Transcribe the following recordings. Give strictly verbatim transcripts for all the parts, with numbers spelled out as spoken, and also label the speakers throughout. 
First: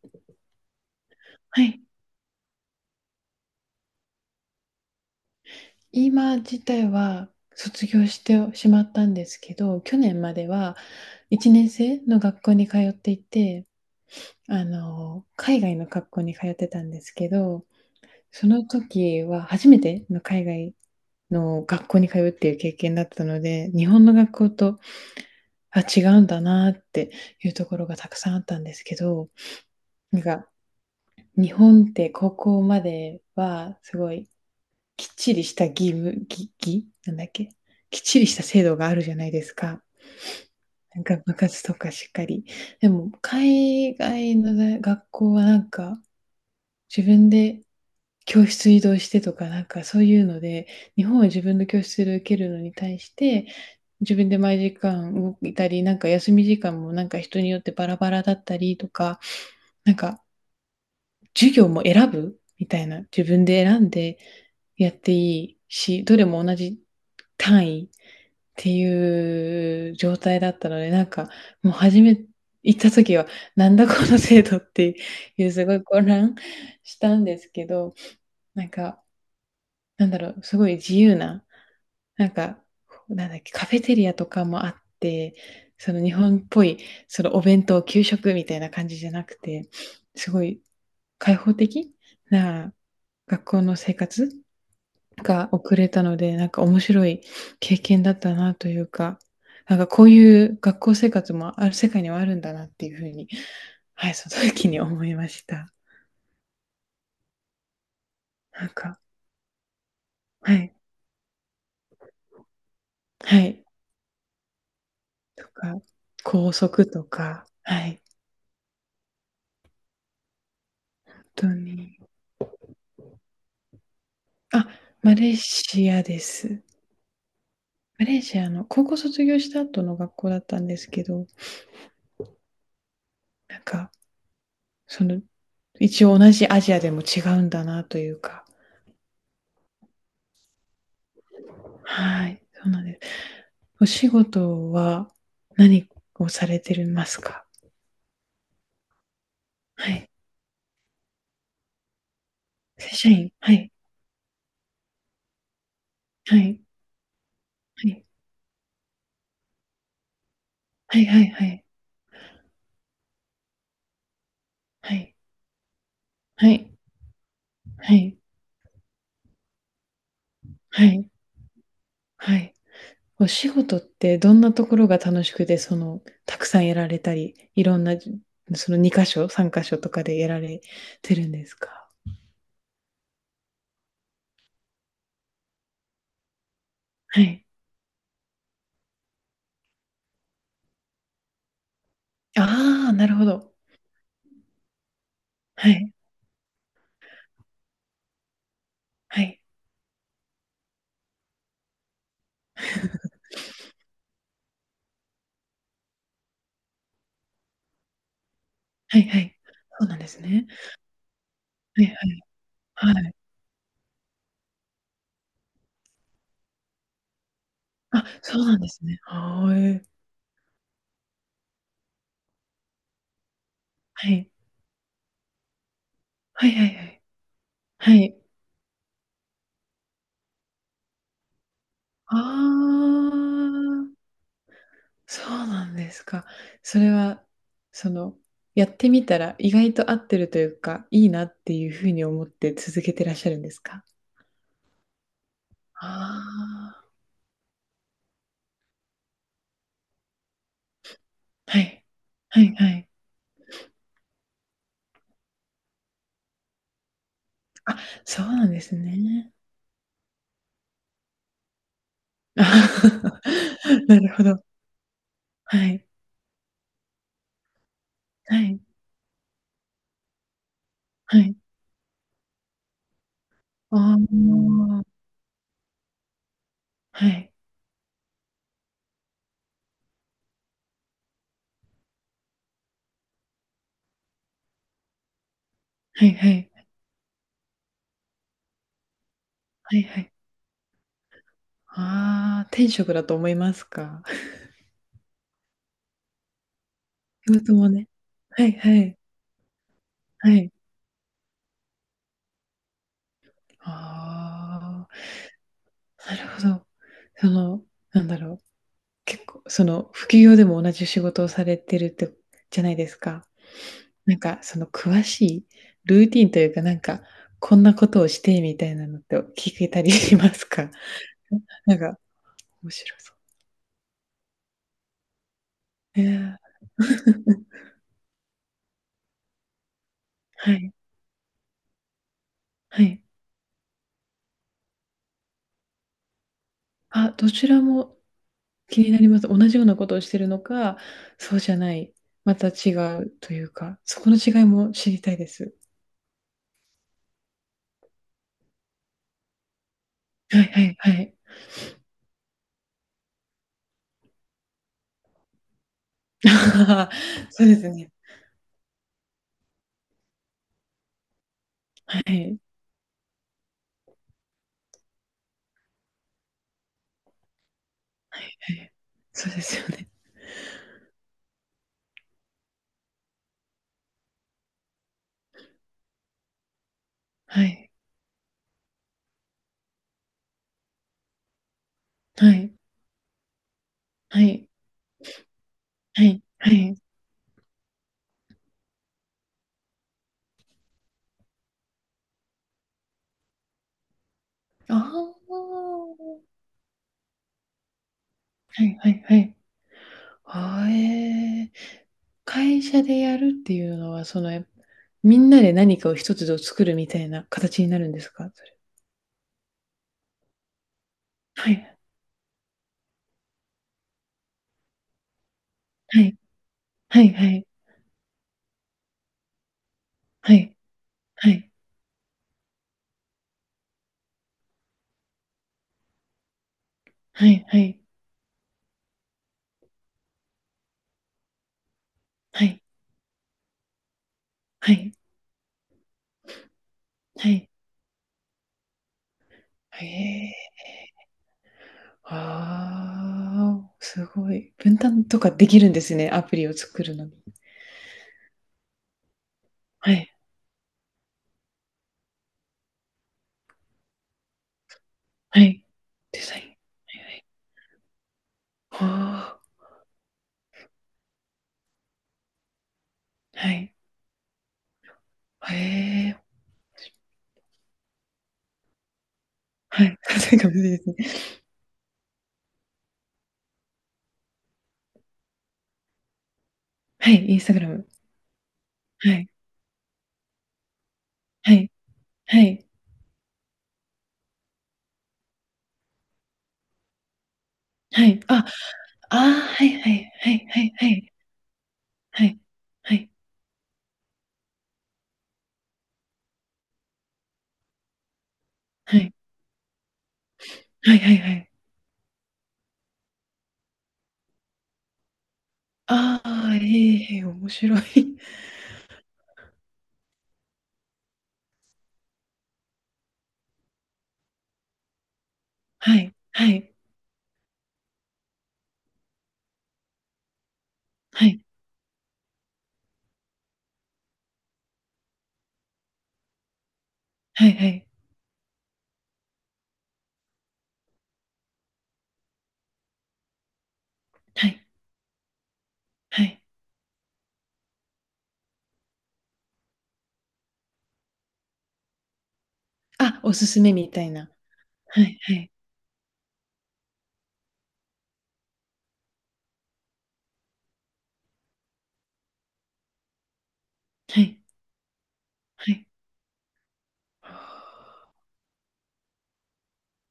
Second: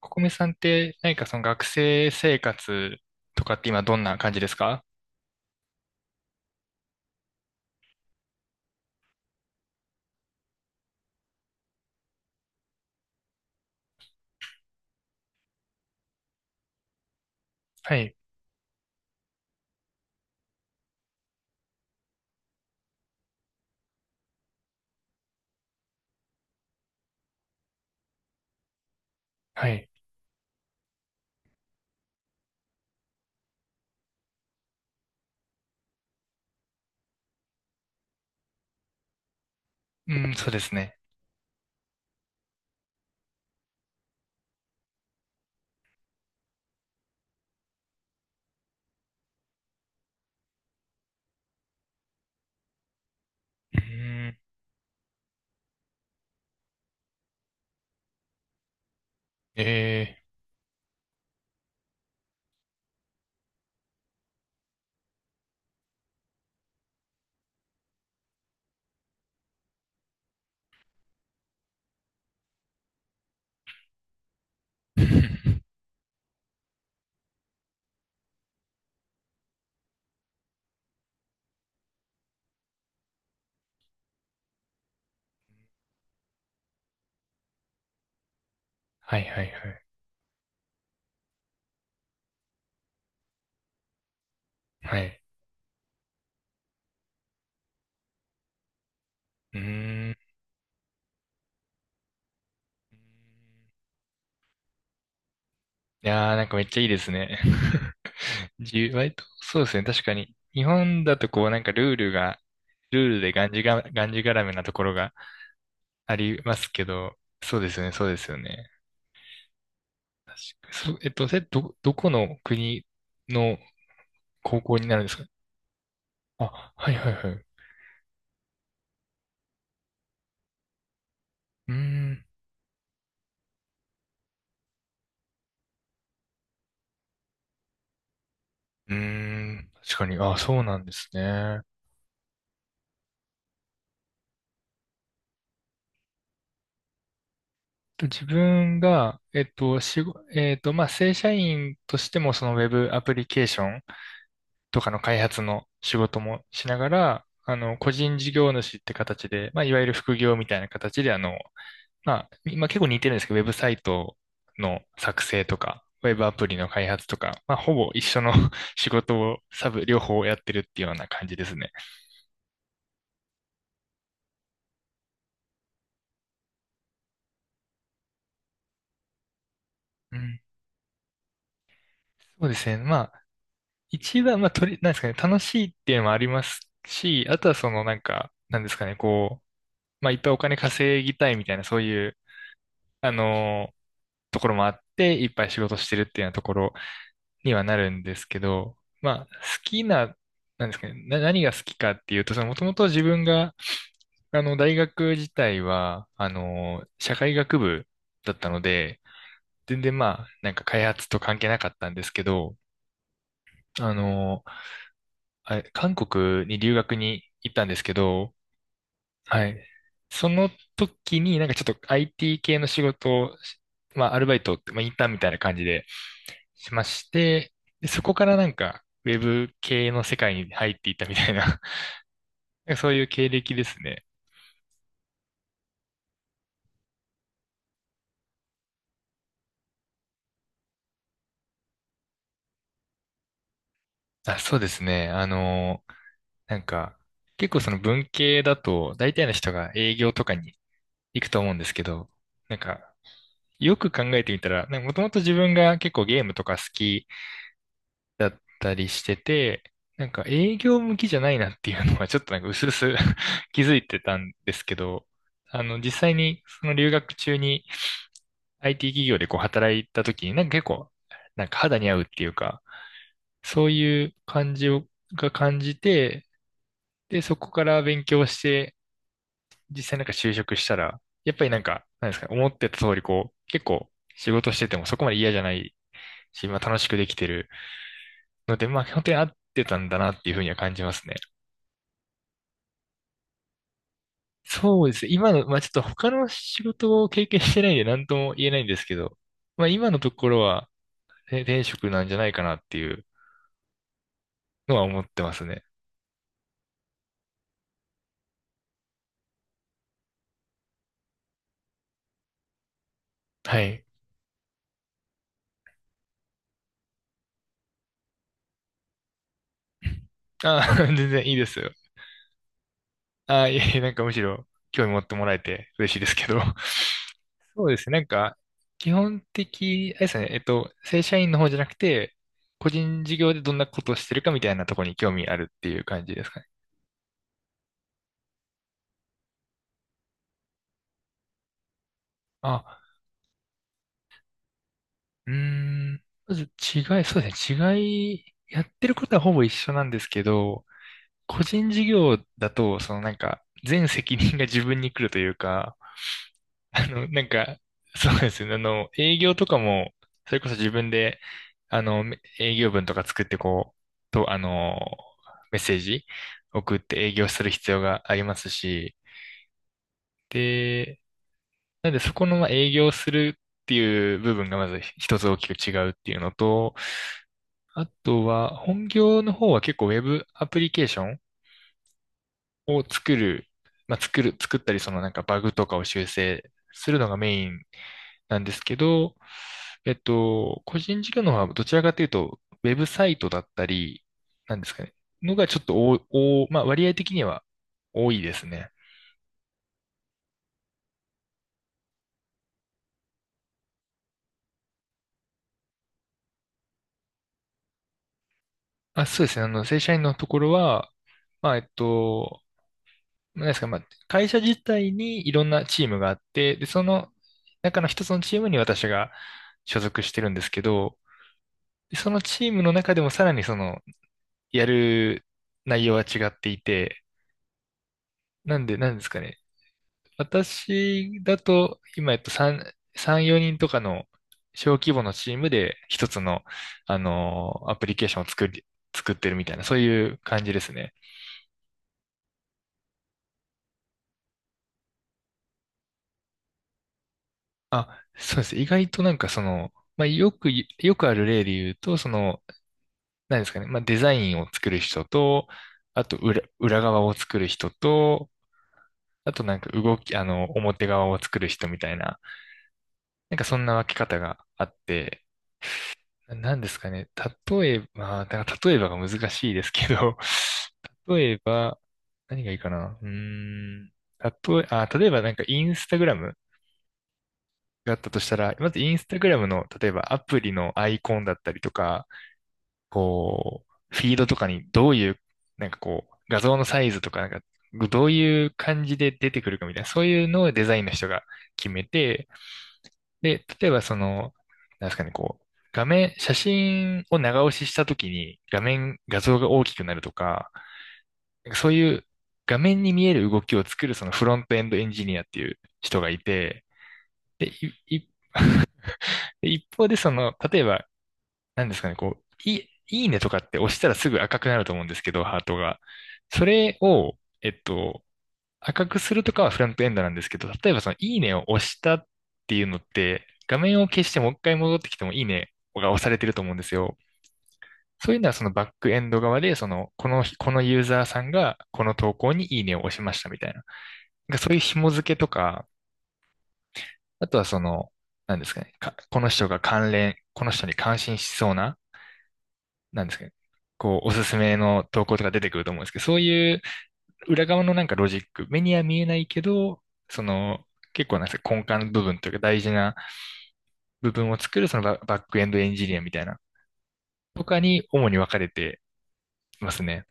Speaker 1: ココミさんって何かその学
Speaker 2: はい。
Speaker 1: 生生活とかって今どんな感じですか？
Speaker 2: 今自体は卒業してしまったんですけど、去年まではいち生の学校に通っていて、あの、海外の学校に通ってたんですけど、
Speaker 1: はい、
Speaker 2: その時は初めての海外の学校に通うっていう経験だったので、日本の学校と、あ、違うんだなっていうところがたくさんあったんですけど、
Speaker 1: はい。
Speaker 2: なんか日本って高校まではすごいきっちりした義務、義、義なんだっけ、きっちりした制度があるじゃないですか。
Speaker 1: うん、そうですね。
Speaker 2: なんか部活とかしっかり。でも、海外のね学校はなんか、自分で教室移動してとか、なんかそういうので、日本は自分の教室で受けるのに対して、
Speaker 1: う
Speaker 2: 自
Speaker 1: ー
Speaker 2: 分で
Speaker 1: ん、
Speaker 2: 毎時間動いたり、なんか休み時間もなんか人によってバラバラだったりとか、なん
Speaker 1: え
Speaker 2: か
Speaker 1: え
Speaker 2: 授業も選ぶみたいな、自分で選んでやっていいし、どれも同じ単位っていう状態だったので、なんかもう初め行った時は、なんだこの制度っていう
Speaker 1: ー
Speaker 2: すご い混乱したんですけど、なんか、なんだろう、すごい自由ななんか、なんだっけ、カフェテリアとかもあって、その日本っぽい、そのお弁当、給食みたいな感じじゃ
Speaker 1: はい
Speaker 2: なく
Speaker 1: はい
Speaker 2: て、
Speaker 1: はい。
Speaker 2: すごい開放的な学校の生活
Speaker 1: はい。
Speaker 2: が送れたので、なんか面白い経験だったなというか、
Speaker 1: う
Speaker 2: なんかこう
Speaker 1: ーん。
Speaker 2: いう学校生活もある世界にはあるんだなっていうふうに、はい、その時に思いました。
Speaker 1: いやーなんかめっちゃいいですね。
Speaker 2: なん
Speaker 1: 自由、
Speaker 2: か、
Speaker 1: 割と、そうですね。確かに。
Speaker 2: は
Speaker 1: 日
Speaker 2: い、
Speaker 1: 本だとこうなんかルールが、ルールで
Speaker 2: は
Speaker 1: がんじ
Speaker 2: い、
Speaker 1: が、がんじがらめなところが
Speaker 2: とか、
Speaker 1: あり
Speaker 2: 校
Speaker 1: ますけ
Speaker 2: 則と
Speaker 1: ど、
Speaker 2: か、
Speaker 1: そうですよ
Speaker 2: は
Speaker 1: ね、
Speaker 2: い、
Speaker 1: そうですよね。そ、えっ
Speaker 2: 本
Speaker 1: と、せ、
Speaker 2: 当
Speaker 1: ど、ど
Speaker 2: に。
Speaker 1: この国の高
Speaker 2: あ、
Speaker 1: 校になるんで
Speaker 2: マ
Speaker 1: すか？
Speaker 2: レーシアです。
Speaker 1: あ、はいはいはい。
Speaker 2: マレーシアの高校卒業した後の学校だったんですけど、
Speaker 1: うーん。
Speaker 2: なんか、その、一応同じアジアでも違うんだなというか、
Speaker 1: うーん。確かに。あ、そうなんですね。
Speaker 2: はい、そうなんです。お仕事は何をされてますか？
Speaker 1: と自分が、えっと、
Speaker 2: は
Speaker 1: し
Speaker 2: い。
Speaker 1: ご、えっと、まあ、正社員としても、そのウェ
Speaker 2: 正
Speaker 1: ブア
Speaker 2: 社
Speaker 1: プリ
Speaker 2: 員、
Speaker 1: ケー
Speaker 2: は
Speaker 1: ショ
Speaker 2: い、
Speaker 1: ンとかの開発の仕事
Speaker 2: は
Speaker 1: も
Speaker 2: い、
Speaker 1: しながら、あの、
Speaker 2: は
Speaker 1: 個
Speaker 2: い、
Speaker 1: 人事業主って形で、まあ、いわゆる副業みたいな
Speaker 2: は
Speaker 1: 形
Speaker 2: い
Speaker 1: で、あ
Speaker 2: はい
Speaker 1: の、
Speaker 2: はい、
Speaker 1: まあ、今結構似てるんですけど、ウェブサイトの
Speaker 2: はい、
Speaker 1: 作成とか、ウェブアプ
Speaker 2: は
Speaker 1: リの
Speaker 2: い、
Speaker 1: 開発とか、まあ、ほぼ
Speaker 2: は
Speaker 1: 一
Speaker 2: い、
Speaker 1: 緒の 仕事をサブ、両方やってるってい
Speaker 2: は
Speaker 1: うような
Speaker 2: い、
Speaker 1: 感じですね。
Speaker 2: はい。お仕事ってどんなところが楽しくて、その、たくさんやられたり、いろんな、そのに箇所、さん箇所とか
Speaker 1: う
Speaker 2: でやら
Speaker 1: ん、
Speaker 2: れてるんですか？
Speaker 1: そうですね。ま一番、まあ、とり、なんですかね、楽しいっていうのもあります
Speaker 2: は
Speaker 1: し、あ
Speaker 2: い。
Speaker 1: とはその、なんか、なんですかね、こう、まあ、いっぱいお金稼ぎたいみたいな、そういう、
Speaker 2: ああ、な
Speaker 1: あ
Speaker 2: るほど。
Speaker 1: のーところもあって、いっぱい仕
Speaker 2: は
Speaker 1: 事し
Speaker 2: い。
Speaker 1: てるっていうようなところにはなるんですけど、ま
Speaker 2: は
Speaker 1: あ、好
Speaker 2: い。
Speaker 1: きな、なんですかね、な、何が好きかっていうと、その、もともと自分が、あの、大学自体は、あのー社会学部だったの
Speaker 2: は
Speaker 1: で、
Speaker 2: いはい。
Speaker 1: 全
Speaker 2: そうな
Speaker 1: 然
Speaker 2: んです
Speaker 1: まあ、
Speaker 2: ね。
Speaker 1: なんか開発と関係なかっ
Speaker 2: はい
Speaker 1: た
Speaker 2: は
Speaker 1: んですけど、
Speaker 2: い。はい。
Speaker 1: あのあれ韓国に留学に行ったんですけ
Speaker 2: あ、
Speaker 1: ど、
Speaker 2: そうなんですね。
Speaker 1: は
Speaker 2: は
Speaker 1: い。
Speaker 2: ーい
Speaker 1: その時になんかちょっと アイティー 系の仕事を、まあアルバイトって、まあインターンみたいな感じで
Speaker 2: はいは
Speaker 1: し
Speaker 2: い
Speaker 1: ま
Speaker 2: はい
Speaker 1: して、で、
Speaker 2: はい。
Speaker 1: そ
Speaker 2: は
Speaker 1: こ
Speaker 2: い。
Speaker 1: からなんかウェブ系の世界に入っていったみたいな、 なんか
Speaker 2: あ
Speaker 1: そういう経歴ですね。
Speaker 2: あ。そうなんですか。それは、その、やってみたら意外と合ってるというか、いいなっていうふうに思って続けてらっしゃるんですか？
Speaker 1: あ、そうですね。あの、
Speaker 2: あ
Speaker 1: なんか結構その文系だと大体の人が営業とかに行くと思
Speaker 2: あ、
Speaker 1: うん
Speaker 2: は
Speaker 1: ですけ
Speaker 2: い。
Speaker 1: ど、
Speaker 2: はい
Speaker 1: なん
Speaker 2: は
Speaker 1: か
Speaker 2: い。
Speaker 1: よく考えてみたら、なんかもともと自分が結構ゲームとか好き
Speaker 2: あ、そ
Speaker 1: だ
Speaker 2: う
Speaker 1: っ
Speaker 2: なんで
Speaker 1: た
Speaker 2: す
Speaker 1: りして
Speaker 2: ね。
Speaker 1: て、なんか営業向きじゃないなっていうのはちょっとなんか薄
Speaker 2: あ
Speaker 1: 々 気
Speaker 2: あ
Speaker 1: づい て
Speaker 2: なる
Speaker 1: た
Speaker 2: ほ
Speaker 1: ん
Speaker 2: ど。
Speaker 1: ですけど、あ
Speaker 2: は
Speaker 1: の
Speaker 2: い。
Speaker 1: 実際にその留学中に
Speaker 2: はい。
Speaker 1: アイティー 企業でこう働いた時になんか結構
Speaker 2: はい。
Speaker 1: なんか肌に合うっていうか、そう
Speaker 2: あ
Speaker 1: いう感じを
Speaker 2: あ、
Speaker 1: が感じて、
Speaker 2: は
Speaker 1: で、
Speaker 2: い。
Speaker 1: そこから勉強して、実際なんか就職したら、やっぱりなんか、なんですか、思ってた通りこう、結構仕事しててもそこまで嫌じゃない
Speaker 2: はいは
Speaker 1: し、
Speaker 2: い。
Speaker 1: まあ楽しくできてるので、まあ本当に合って
Speaker 2: は
Speaker 1: た
Speaker 2: い
Speaker 1: んだ
Speaker 2: は
Speaker 1: な
Speaker 2: い。
Speaker 1: っていうふうには感じますね。
Speaker 2: ああ、天職だと思いますか？
Speaker 1: そうですね。今の、まあちょっと他の仕事を経
Speaker 2: 仕
Speaker 1: 験し
Speaker 2: 事
Speaker 1: てな
Speaker 2: も
Speaker 1: いんで
Speaker 2: ね。
Speaker 1: 何とも
Speaker 2: は
Speaker 1: 言え
Speaker 2: い
Speaker 1: ないんで
Speaker 2: は
Speaker 1: すけ
Speaker 2: い。
Speaker 1: ど、まあ今のとこ
Speaker 2: は
Speaker 1: ろ
Speaker 2: い。
Speaker 1: は、ね転職なんじゃないかなっていう
Speaker 2: あ
Speaker 1: のは
Speaker 2: あ。
Speaker 1: 思ってますね。
Speaker 2: なるほど。その、なんだろう、結構、その、副業でも同じ仕事をされてるって、じゃないですか。
Speaker 1: はい。
Speaker 2: なんか、その、詳しいルーティンというか、なんか、こんなことをしてみたいなのって聞けたりしますか？
Speaker 1: あ、全然いいです よ。
Speaker 2: なんか、面白そう。
Speaker 1: あ、いえいえ、なんかむしろ興味持ってもらえて嬉しい
Speaker 2: え
Speaker 1: ですけ
Speaker 2: え、
Speaker 1: ど。そうですね。なんか、基本的、あれですね。えっ
Speaker 2: は
Speaker 1: と、
Speaker 2: い、
Speaker 1: 正社員の方じゃなくて、個
Speaker 2: はい。
Speaker 1: 人事業でどんなことをしてるかみたいなところに興味あるっていう感じですかね。
Speaker 2: あ、どちらも気になります。同じようなことをしてるのか、そうじゃない、また違
Speaker 1: あ、
Speaker 2: うというか、そこの違いも知りたいで
Speaker 1: う
Speaker 2: す。
Speaker 1: ーん。まず違い、そうですね。違い、やってることはほぼ一緒なんですけ
Speaker 2: はいは
Speaker 1: ど、
Speaker 2: いはい。
Speaker 1: 個人事業だと、そのなんか、全責任が自分に来るというか、あ の、なん
Speaker 2: そうで
Speaker 1: か、
Speaker 2: すね。
Speaker 1: そうですね。あの、営業とかも、それこそ自分で、あ
Speaker 2: は
Speaker 1: の、
Speaker 2: い。
Speaker 1: 営業文とか作ってこう、と、あの、メッセージ送って営業する必要があります
Speaker 2: ええ、
Speaker 1: し、
Speaker 2: そうですよね。
Speaker 1: で、なんでそこのまあ営業するっていう部分がまず一つ大きく違うっていうのと、
Speaker 2: はい。
Speaker 1: あとは、本業の方は結構ウェブアプリケーション
Speaker 2: はい。
Speaker 1: を作る、まあ、
Speaker 2: は
Speaker 1: 作る、
Speaker 2: い。
Speaker 1: 作ったり、そのなんかバグとかを
Speaker 2: は
Speaker 1: 修
Speaker 2: い。
Speaker 1: 正
Speaker 2: はい。
Speaker 1: するのがメインなんですけど、えっと、個人事業の方はどちらかというと、ウェブサイトだったり、なんです
Speaker 2: あ
Speaker 1: かね、の
Speaker 2: あ。
Speaker 1: がちょっとお、お、まあ、割合的には多いです
Speaker 2: は
Speaker 1: ね。
Speaker 2: いはいはい。ああ、ええ。会社でやるっていうのは、その、え、みんなで何かを一つを作るみたいな形になるんですか？それ。
Speaker 1: あ、そうですね。あの、正社員のところは、ま
Speaker 2: は
Speaker 1: あ、えっ
Speaker 2: い。
Speaker 1: と、なんですか、まあ、会社自体にいろんなチーム
Speaker 2: は
Speaker 1: があ
Speaker 2: い。
Speaker 1: って、で、そ
Speaker 2: は
Speaker 1: の
Speaker 2: いはい。
Speaker 1: 中の一つのチームに私が所属してるん
Speaker 2: は
Speaker 1: です
Speaker 2: い。
Speaker 1: けど、
Speaker 2: はい。
Speaker 1: でそのチームの中でもさらにその、やる内容は違っていて、
Speaker 2: はいはい。
Speaker 1: なんで、なんですかね。私だと、今、えっと、
Speaker 2: はい。
Speaker 1: さん、さん、よにんとかの
Speaker 2: は
Speaker 1: 小規
Speaker 2: い。
Speaker 1: 模のチームで一つの、あ
Speaker 2: はい。
Speaker 1: の、アプリケーションを作り、作ってるみたいな、そう
Speaker 2: へ
Speaker 1: いう
Speaker 2: え。
Speaker 1: 感じですね。
Speaker 2: ああ、すごい。分担とかできるんですね、アプリを作るのに。
Speaker 1: あ、そうです。意外となんかその、
Speaker 2: は
Speaker 1: まあ、
Speaker 2: い。
Speaker 1: よくい、よくある例で言うと、その、何ですかね、まあ、デザインを作る人
Speaker 2: は
Speaker 1: と、
Speaker 2: い。
Speaker 1: あと
Speaker 2: デザイ
Speaker 1: 裏、
Speaker 2: ン。は
Speaker 1: 裏側
Speaker 2: いは
Speaker 1: を
Speaker 2: い。
Speaker 1: 作る人と、あ
Speaker 2: はあ、
Speaker 1: となんか動き、あの、表側を作る人みたいな、なんか
Speaker 2: は
Speaker 1: そんな
Speaker 2: い。
Speaker 1: 分け方があって、
Speaker 2: へえ、
Speaker 1: ななんですかね、例えば、まあだから例えばが難しいです
Speaker 2: は
Speaker 1: け
Speaker 2: い。
Speaker 1: ど、
Speaker 2: そうかいですね。
Speaker 1: 例えば、何がいいかな、うーん、例え、あ、例えばなんかインスタグラム
Speaker 2: はい、インスタグラム。
Speaker 1: があったとしたら、まずインス
Speaker 2: は
Speaker 1: タグ
Speaker 2: い。
Speaker 1: ラムの、例えばアプリのアイコンだった
Speaker 2: は
Speaker 1: りと
Speaker 2: い。
Speaker 1: か、
Speaker 2: はい。
Speaker 1: こう、フィードとかにどういう、なんかこう、画像のサイズとか、なんか、ど
Speaker 2: は
Speaker 1: う
Speaker 2: い。あ、
Speaker 1: いう感じで
Speaker 2: ああ、
Speaker 1: 出てくる
Speaker 2: は
Speaker 1: かみた
Speaker 2: い
Speaker 1: いな、
Speaker 2: は
Speaker 1: そう
Speaker 2: い
Speaker 1: いう
Speaker 2: は
Speaker 1: の
Speaker 2: い
Speaker 1: を
Speaker 2: は
Speaker 1: デ
Speaker 2: い
Speaker 1: ザイン
Speaker 2: は
Speaker 1: の人
Speaker 2: い。
Speaker 1: が決め
Speaker 2: は
Speaker 1: て、
Speaker 2: い。はい。
Speaker 1: で、例えばその、なんですかね、こう、画面、写真を長押ししたときに画
Speaker 2: は
Speaker 1: 面、
Speaker 2: い。
Speaker 1: 画像が大きくなるとか、
Speaker 2: はいはいは
Speaker 1: な
Speaker 2: い。
Speaker 1: んかそういう画面に見える動きを作るそのフロントエンドエンジニアっていう人がい
Speaker 2: ああ、え
Speaker 1: て、
Speaker 2: え、へえ、面
Speaker 1: で、い
Speaker 2: 白
Speaker 1: い
Speaker 2: い。
Speaker 1: 一方でその、例えばなんですかね、こう、いい、いいねとかって押したらすぐ赤くなると思うんですけど、ハートが。
Speaker 2: はい。
Speaker 1: そ
Speaker 2: はい。
Speaker 1: れを、えっと、赤くするとかはフロントエンドなんですけど、例えばそのいい
Speaker 2: は
Speaker 1: ね
Speaker 2: い。
Speaker 1: を押したっていうのって、画面を消してもう一回戻ってきてもいいねが押されてると思うんですよ。
Speaker 2: はいはい。
Speaker 1: そういうのはそのバックエンド側で、その、この、このユーザーさんがこの投稿にいいねを押しましたみたいな。なんか
Speaker 2: は
Speaker 1: そういう
Speaker 2: い。
Speaker 1: 紐付けとか、
Speaker 2: はい。
Speaker 1: あとはその、なんですかね、かこの人が関連、この人に関心しそうな、なんです
Speaker 2: あ、
Speaker 1: かね、
Speaker 2: おすすめみ
Speaker 1: こ
Speaker 2: た
Speaker 1: う、お
Speaker 2: い
Speaker 1: す
Speaker 2: な。
Speaker 1: すめの
Speaker 2: は
Speaker 1: 投稿
Speaker 2: い
Speaker 1: とか
Speaker 2: は
Speaker 1: 出て
Speaker 2: い。
Speaker 1: くると思うんですけど、そういう裏側のなんかロジック、目には見えないけど、その、結構なんですか、根幹の部分というか大事な部
Speaker 2: は
Speaker 1: 分を
Speaker 2: い。
Speaker 1: 作る、そのババックエンドエ
Speaker 2: は
Speaker 1: ンジ
Speaker 2: い。
Speaker 1: ニアみたいな、
Speaker 2: あ
Speaker 1: とかに主
Speaker 2: あ、
Speaker 1: に分かれてますね。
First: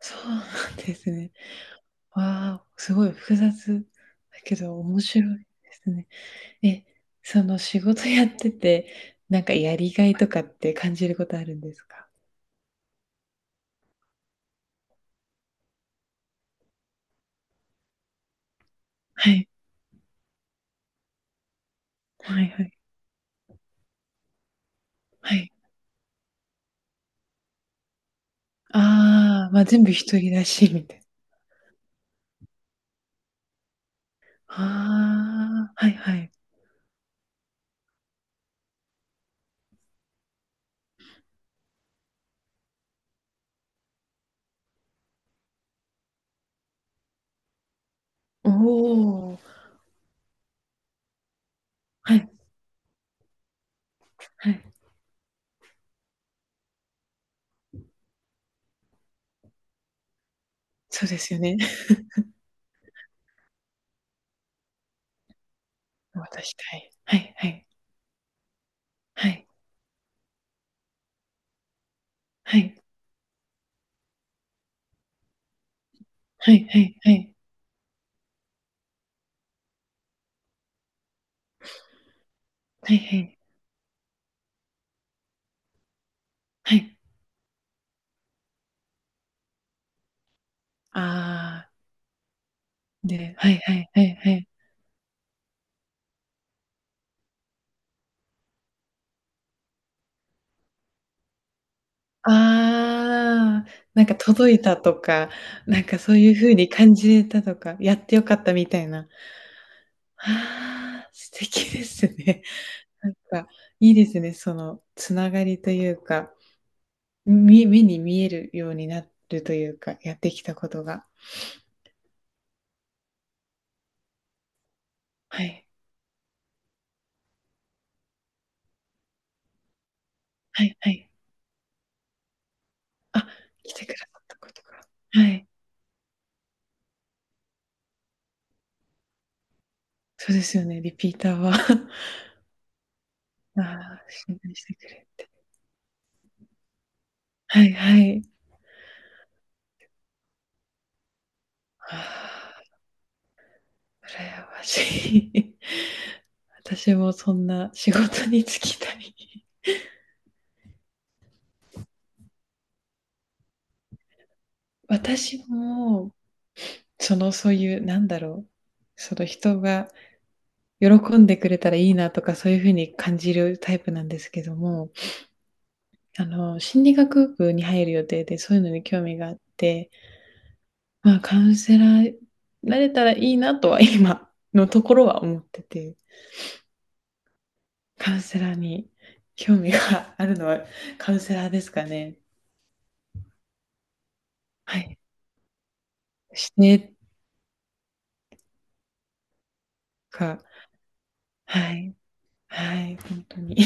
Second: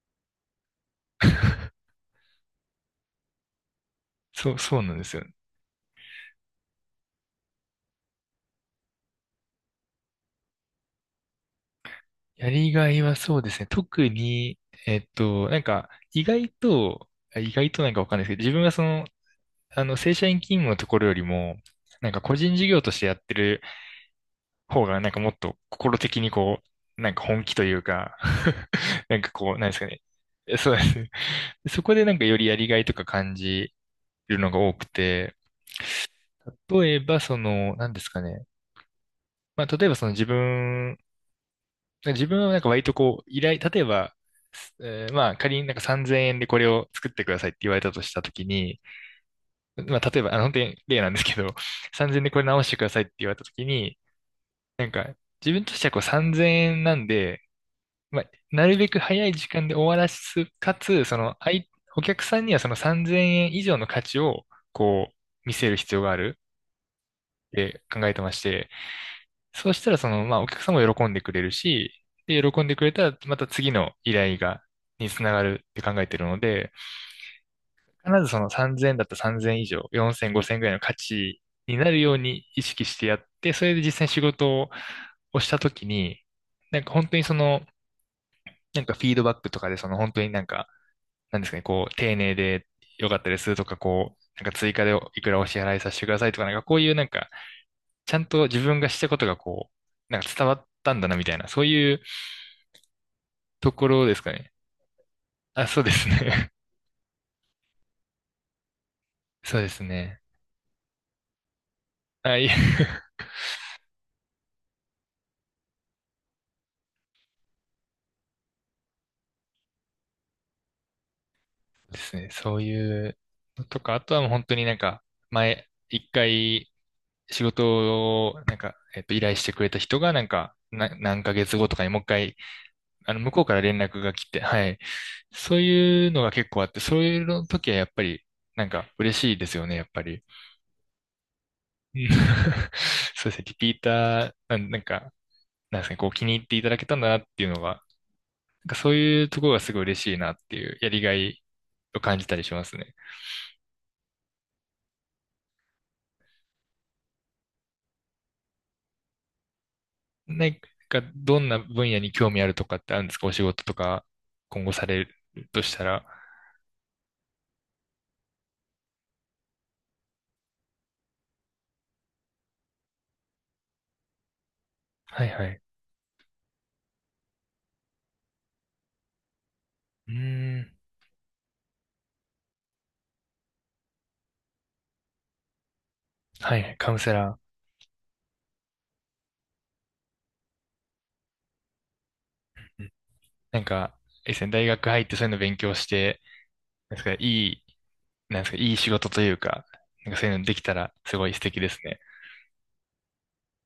Speaker 2: そうなんですね。わあ、すごい複雑だ
Speaker 1: そ
Speaker 2: け
Speaker 1: う、そ
Speaker 2: ど
Speaker 1: うなん
Speaker 2: 面
Speaker 1: ですよ。
Speaker 2: 白いですね。え、その仕事やってて、なんかやりがいとかって感じることあるんですか？
Speaker 1: やりがいはそうですね。特に、えっと、なんか、意外と、あ意外となんかわかんないですけど、自分はその、
Speaker 2: はい。
Speaker 1: あの、正社員勤務のところよりも、なんか個
Speaker 2: はい
Speaker 1: 人
Speaker 2: は
Speaker 1: 事
Speaker 2: い。
Speaker 1: 業としてやってる方が、なんかも
Speaker 2: は
Speaker 1: っ
Speaker 2: い。
Speaker 1: と心的にこう、なんか本気というか、 なんか
Speaker 2: ああ、
Speaker 1: こう、
Speaker 2: まあ、
Speaker 1: なんです
Speaker 2: 全
Speaker 1: か
Speaker 2: 部
Speaker 1: ね。
Speaker 2: 一人だ
Speaker 1: え
Speaker 2: し、
Speaker 1: そうで
Speaker 2: みた
Speaker 1: す
Speaker 2: いな。
Speaker 1: ね。そこでなんかよりやりがいとか感じるのが多くて、
Speaker 2: ああ、はいはい。
Speaker 1: 例えばその、なんですかね。まあ、例えばその自分、自分はなんか割とこう、依頼、例えば、えーまあ仮になんかさんぜんえんでこれを作ってくださいって言われたとしたとき
Speaker 2: お
Speaker 1: に、
Speaker 2: お、
Speaker 1: まあ例えば、あの本当に例なんですけど、
Speaker 2: は
Speaker 1: さんぜんえん
Speaker 2: い
Speaker 1: でこれ直してくださいって言われたときに、
Speaker 2: はい。
Speaker 1: なんか自分としてはこうさんぜんえんなんで、まあ、なるべく早い時間で終わらす、かつ、
Speaker 2: そう
Speaker 1: そ
Speaker 2: です
Speaker 1: の、
Speaker 2: よ
Speaker 1: あ
Speaker 2: ね。
Speaker 1: い、お客さんにはそのさんぜんえん以上の価値を、こう、見せる必要があるっ
Speaker 2: 渡したい。はいはい。
Speaker 1: て考えてまして、
Speaker 2: はい
Speaker 1: そうしたら、その、まあ、お客さんも喜んでくれるし、で、
Speaker 2: は
Speaker 1: 喜ん
Speaker 2: い
Speaker 1: でくれたら、また次の依頼が、につながるって考えてるの
Speaker 2: はい
Speaker 1: で、
Speaker 2: はいはい。
Speaker 1: 必ずそのさんぜんえんだったらさんぜんえん以上、よんせん、ごせんぐらいの価値になるように意識
Speaker 2: は
Speaker 1: し
Speaker 2: い
Speaker 1: てや
Speaker 2: は
Speaker 1: っ
Speaker 2: い。
Speaker 1: て、それで実際に仕事をしたときに、
Speaker 2: は
Speaker 1: なんか
Speaker 2: い。
Speaker 1: 本当にその、なんかフィードバックとかで、その本当になんか、なんですかね、
Speaker 2: ああ、
Speaker 1: こう、丁寧で良かった
Speaker 2: で、
Speaker 1: で
Speaker 2: は
Speaker 1: す
Speaker 2: い
Speaker 1: と
Speaker 2: は
Speaker 1: か、
Speaker 2: いはい
Speaker 1: こ
Speaker 2: は
Speaker 1: う、
Speaker 2: い。
Speaker 1: なんか追加でいくらお支払いさせてくださいとか、なんかこういうなんか、ちゃんと自分がしたことがこう、なんか伝わったんだなみたいな、そういう
Speaker 2: ああ、
Speaker 1: とこ
Speaker 2: な
Speaker 1: ろ
Speaker 2: ん
Speaker 1: で
Speaker 2: か
Speaker 1: すかね。
Speaker 2: 届いたとか、
Speaker 1: あ、そ
Speaker 2: な
Speaker 1: う
Speaker 2: ん
Speaker 1: で
Speaker 2: か
Speaker 1: す
Speaker 2: そういう
Speaker 1: ね。
Speaker 2: 風に感じれたとか、やってよかったみたいな。
Speaker 1: そうですね。
Speaker 2: ああ、素敵です
Speaker 1: あ、
Speaker 2: ね。
Speaker 1: いえ
Speaker 2: なんかいいですね、そのつながりというか、み目に見えるようになるというか、やってきたことが。
Speaker 1: ですね。そういうのとか、あとはもう本当になんか、
Speaker 2: は
Speaker 1: 前、
Speaker 2: い。
Speaker 1: 一回仕事を、なんか、えっと、依頼してくれた人が、なんか、
Speaker 2: はい
Speaker 1: な、
Speaker 2: はい。
Speaker 1: 何ヶ月後とかにもう一回あの、
Speaker 2: あ、
Speaker 1: 向こうから
Speaker 2: 来
Speaker 1: 連
Speaker 2: てく
Speaker 1: 絡
Speaker 2: だ
Speaker 1: が
Speaker 2: さっ
Speaker 1: 来
Speaker 2: た
Speaker 1: て、
Speaker 2: こと
Speaker 1: はい。
Speaker 2: か。はい。
Speaker 1: そういうのが結構あって、そういうの時はやっぱり、なんか嬉しいですよね、やっぱり。
Speaker 2: そうですよね、リピーターは。
Speaker 1: うん そうですね、リ
Speaker 2: あ
Speaker 1: ピータ
Speaker 2: あ、
Speaker 1: ー、
Speaker 2: 信頼
Speaker 1: な
Speaker 2: し
Speaker 1: ん
Speaker 2: て
Speaker 1: なん
Speaker 2: くれ
Speaker 1: か、
Speaker 2: て。
Speaker 1: なんですかね、こう気に入っていただけたんだなっていうの
Speaker 2: はい
Speaker 1: が、
Speaker 2: はい。
Speaker 1: なんかそういうところがすごい嬉しいなっていう、やりがい
Speaker 2: あ
Speaker 1: を感じたりしますね。
Speaker 2: あ、羨ましい。私もそんな仕事に就きたい。
Speaker 1: なんか、どんな分野に興味あるとかってあるんですかお仕事とか、今後される
Speaker 2: 私
Speaker 1: としたら。
Speaker 2: も、そのそういう、なんだろう、その人が喜んでくれたらいいなとかそういうふうに感じるタイプなんですけども、
Speaker 1: はいはい。
Speaker 2: あの、心理学部に入る予定でそういうのに興味があって、
Speaker 1: うーん。
Speaker 2: まあカウンセラーなれたらいいなとは今のところは思ってて、
Speaker 1: はいはい、カウンセラ
Speaker 2: カウンセラーに興味があるのはカウンセラーですかね。
Speaker 1: ー。うんなんか、え、ですね大
Speaker 2: は
Speaker 1: 学
Speaker 2: い。
Speaker 1: 入ってそういうの勉強して、
Speaker 2: して
Speaker 1: なんですか、いい、なんですか、いい仕事というか、なんかそういう
Speaker 2: か、
Speaker 1: のできたらすごい素敵で
Speaker 2: は
Speaker 1: す
Speaker 2: い。
Speaker 1: ね。
Speaker 2: はい。本当に。